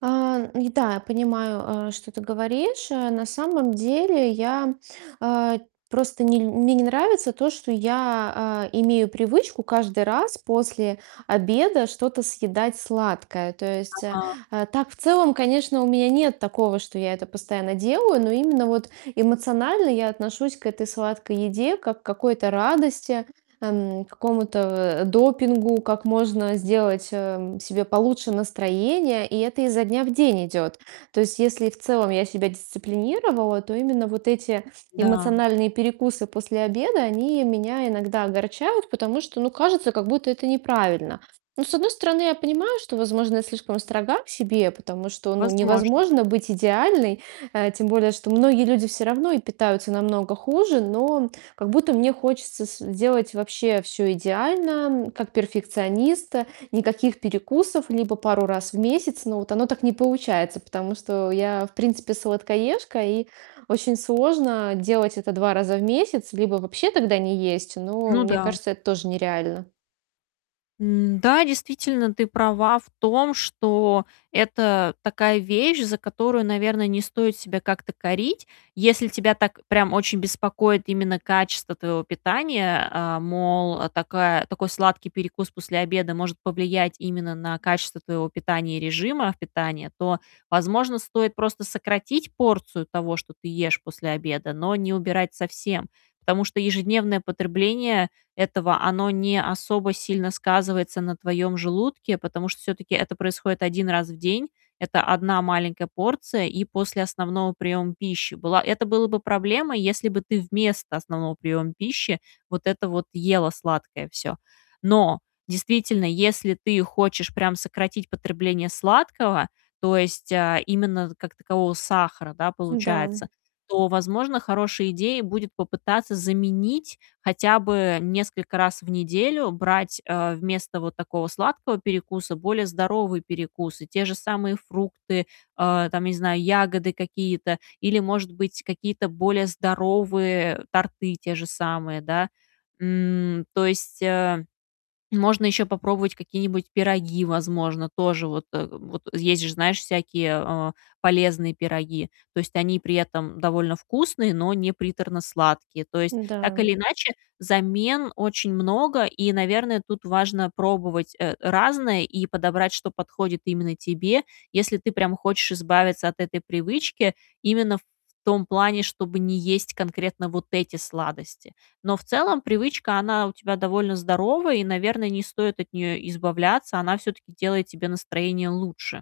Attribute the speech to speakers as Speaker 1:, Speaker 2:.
Speaker 1: А, н да, я понимаю, что ты говоришь. На самом деле я, э, просто не мне не нравится то, что я, э, имею привычку каждый раз после обеда что-то съедать сладкое. То есть, э,
Speaker 2: Ага.
Speaker 1: так, в целом, конечно, у меня нет такого, что я это постоянно делаю, но именно вот эмоционально я отношусь к этой сладкой еде, как какой-то радости, м, какому-то, э, допингу, как можно сделать, эм, себе получше настроение, и это изо дня в день идет. То есть, если в целом, я себя дисциплинировала, то именно вот эти
Speaker 2: Да.
Speaker 1: эмоциональные перекусы после обеда они меня иногда огорчают, потому что, ну, кажется, как будто это неправильно. Ну, с одной стороны, я понимаю, что, возможно, я слишком строга к себе, потому что, ну,
Speaker 2: Возможно.
Speaker 1: невозможно быть идеальной, э, тем более, что многие люди всё равно и питаются намного хуже, но как будто мне хочется сделать вообще всё идеально, м, как перфекционист, никаких перекусов либо пару раз в месяц, но вот оно так не получается, потому что я, в принципе, сладкоежка, и очень сложно делать это 2 раза в месяц, либо вообще тогда не есть, но
Speaker 2: Ну
Speaker 1: мне
Speaker 2: да.
Speaker 1: кажется, это тоже нереально.
Speaker 2: Н-да, действительно ты права в том, что это такая вещь, за которую, наверное, не стоит себя как-то корить. Если тебя так прям очень беспокоит именно качество твоего питания, э, мол, такая такой сладкий перекус после обеда может повлиять именно на качество твоего питания и режима питания, то, возможно, стоит просто сократить порцию того, что ты ешь после обеда, но не убирать совсем. Потому что ежедневное потребление этого, оно не особо сильно сказывается на твоём желудке, потому что всё-таки это происходит 1 раз в день. Это 1 маленькая порция, и после основного приёма пищи была. Это было бы проблемой, если бы ты вместо основного приёма пищи вот это вот ела сладкое всё. Но, действительно, если ты хочешь прям сократить потребление сладкого, то есть, э, именно как такового сахара, да,
Speaker 1: Да.
Speaker 2: получается, то, возможно, хорошей идеей будет попытаться заменить, хотя бы несколько раз в неделю брать, э, вместо вот такого сладкого перекуса более здоровые перекусы, те же самые фрукты, э, там, не знаю, ягоды какие-то или, может быть, какие-то более здоровые торты те же самые, да? М, то есть, э, можно ещё попробовать какие-нибудь пироги, возможно. Тоже вот вот есть же, знаешь, всякие, э, полезные пироги. То есть они при этом довольно вкусные, но не приторно сладкие. То есть, так
Speaker 1: Да.
Speaker 2: или иначе, замен очень много, и, наверное, тут важно пробовать, э, разное и подобрать, что подходит именно тебе, если ты прям хочешь избавиться от этой привычки именно в том плане, чтобы не есть конкретно вот эти сладости. Но в целом привычка, она у тебя довольно здоровая и, наверное, не стоит от неё избавляться, она всё-таки делает тебе настроение лучше.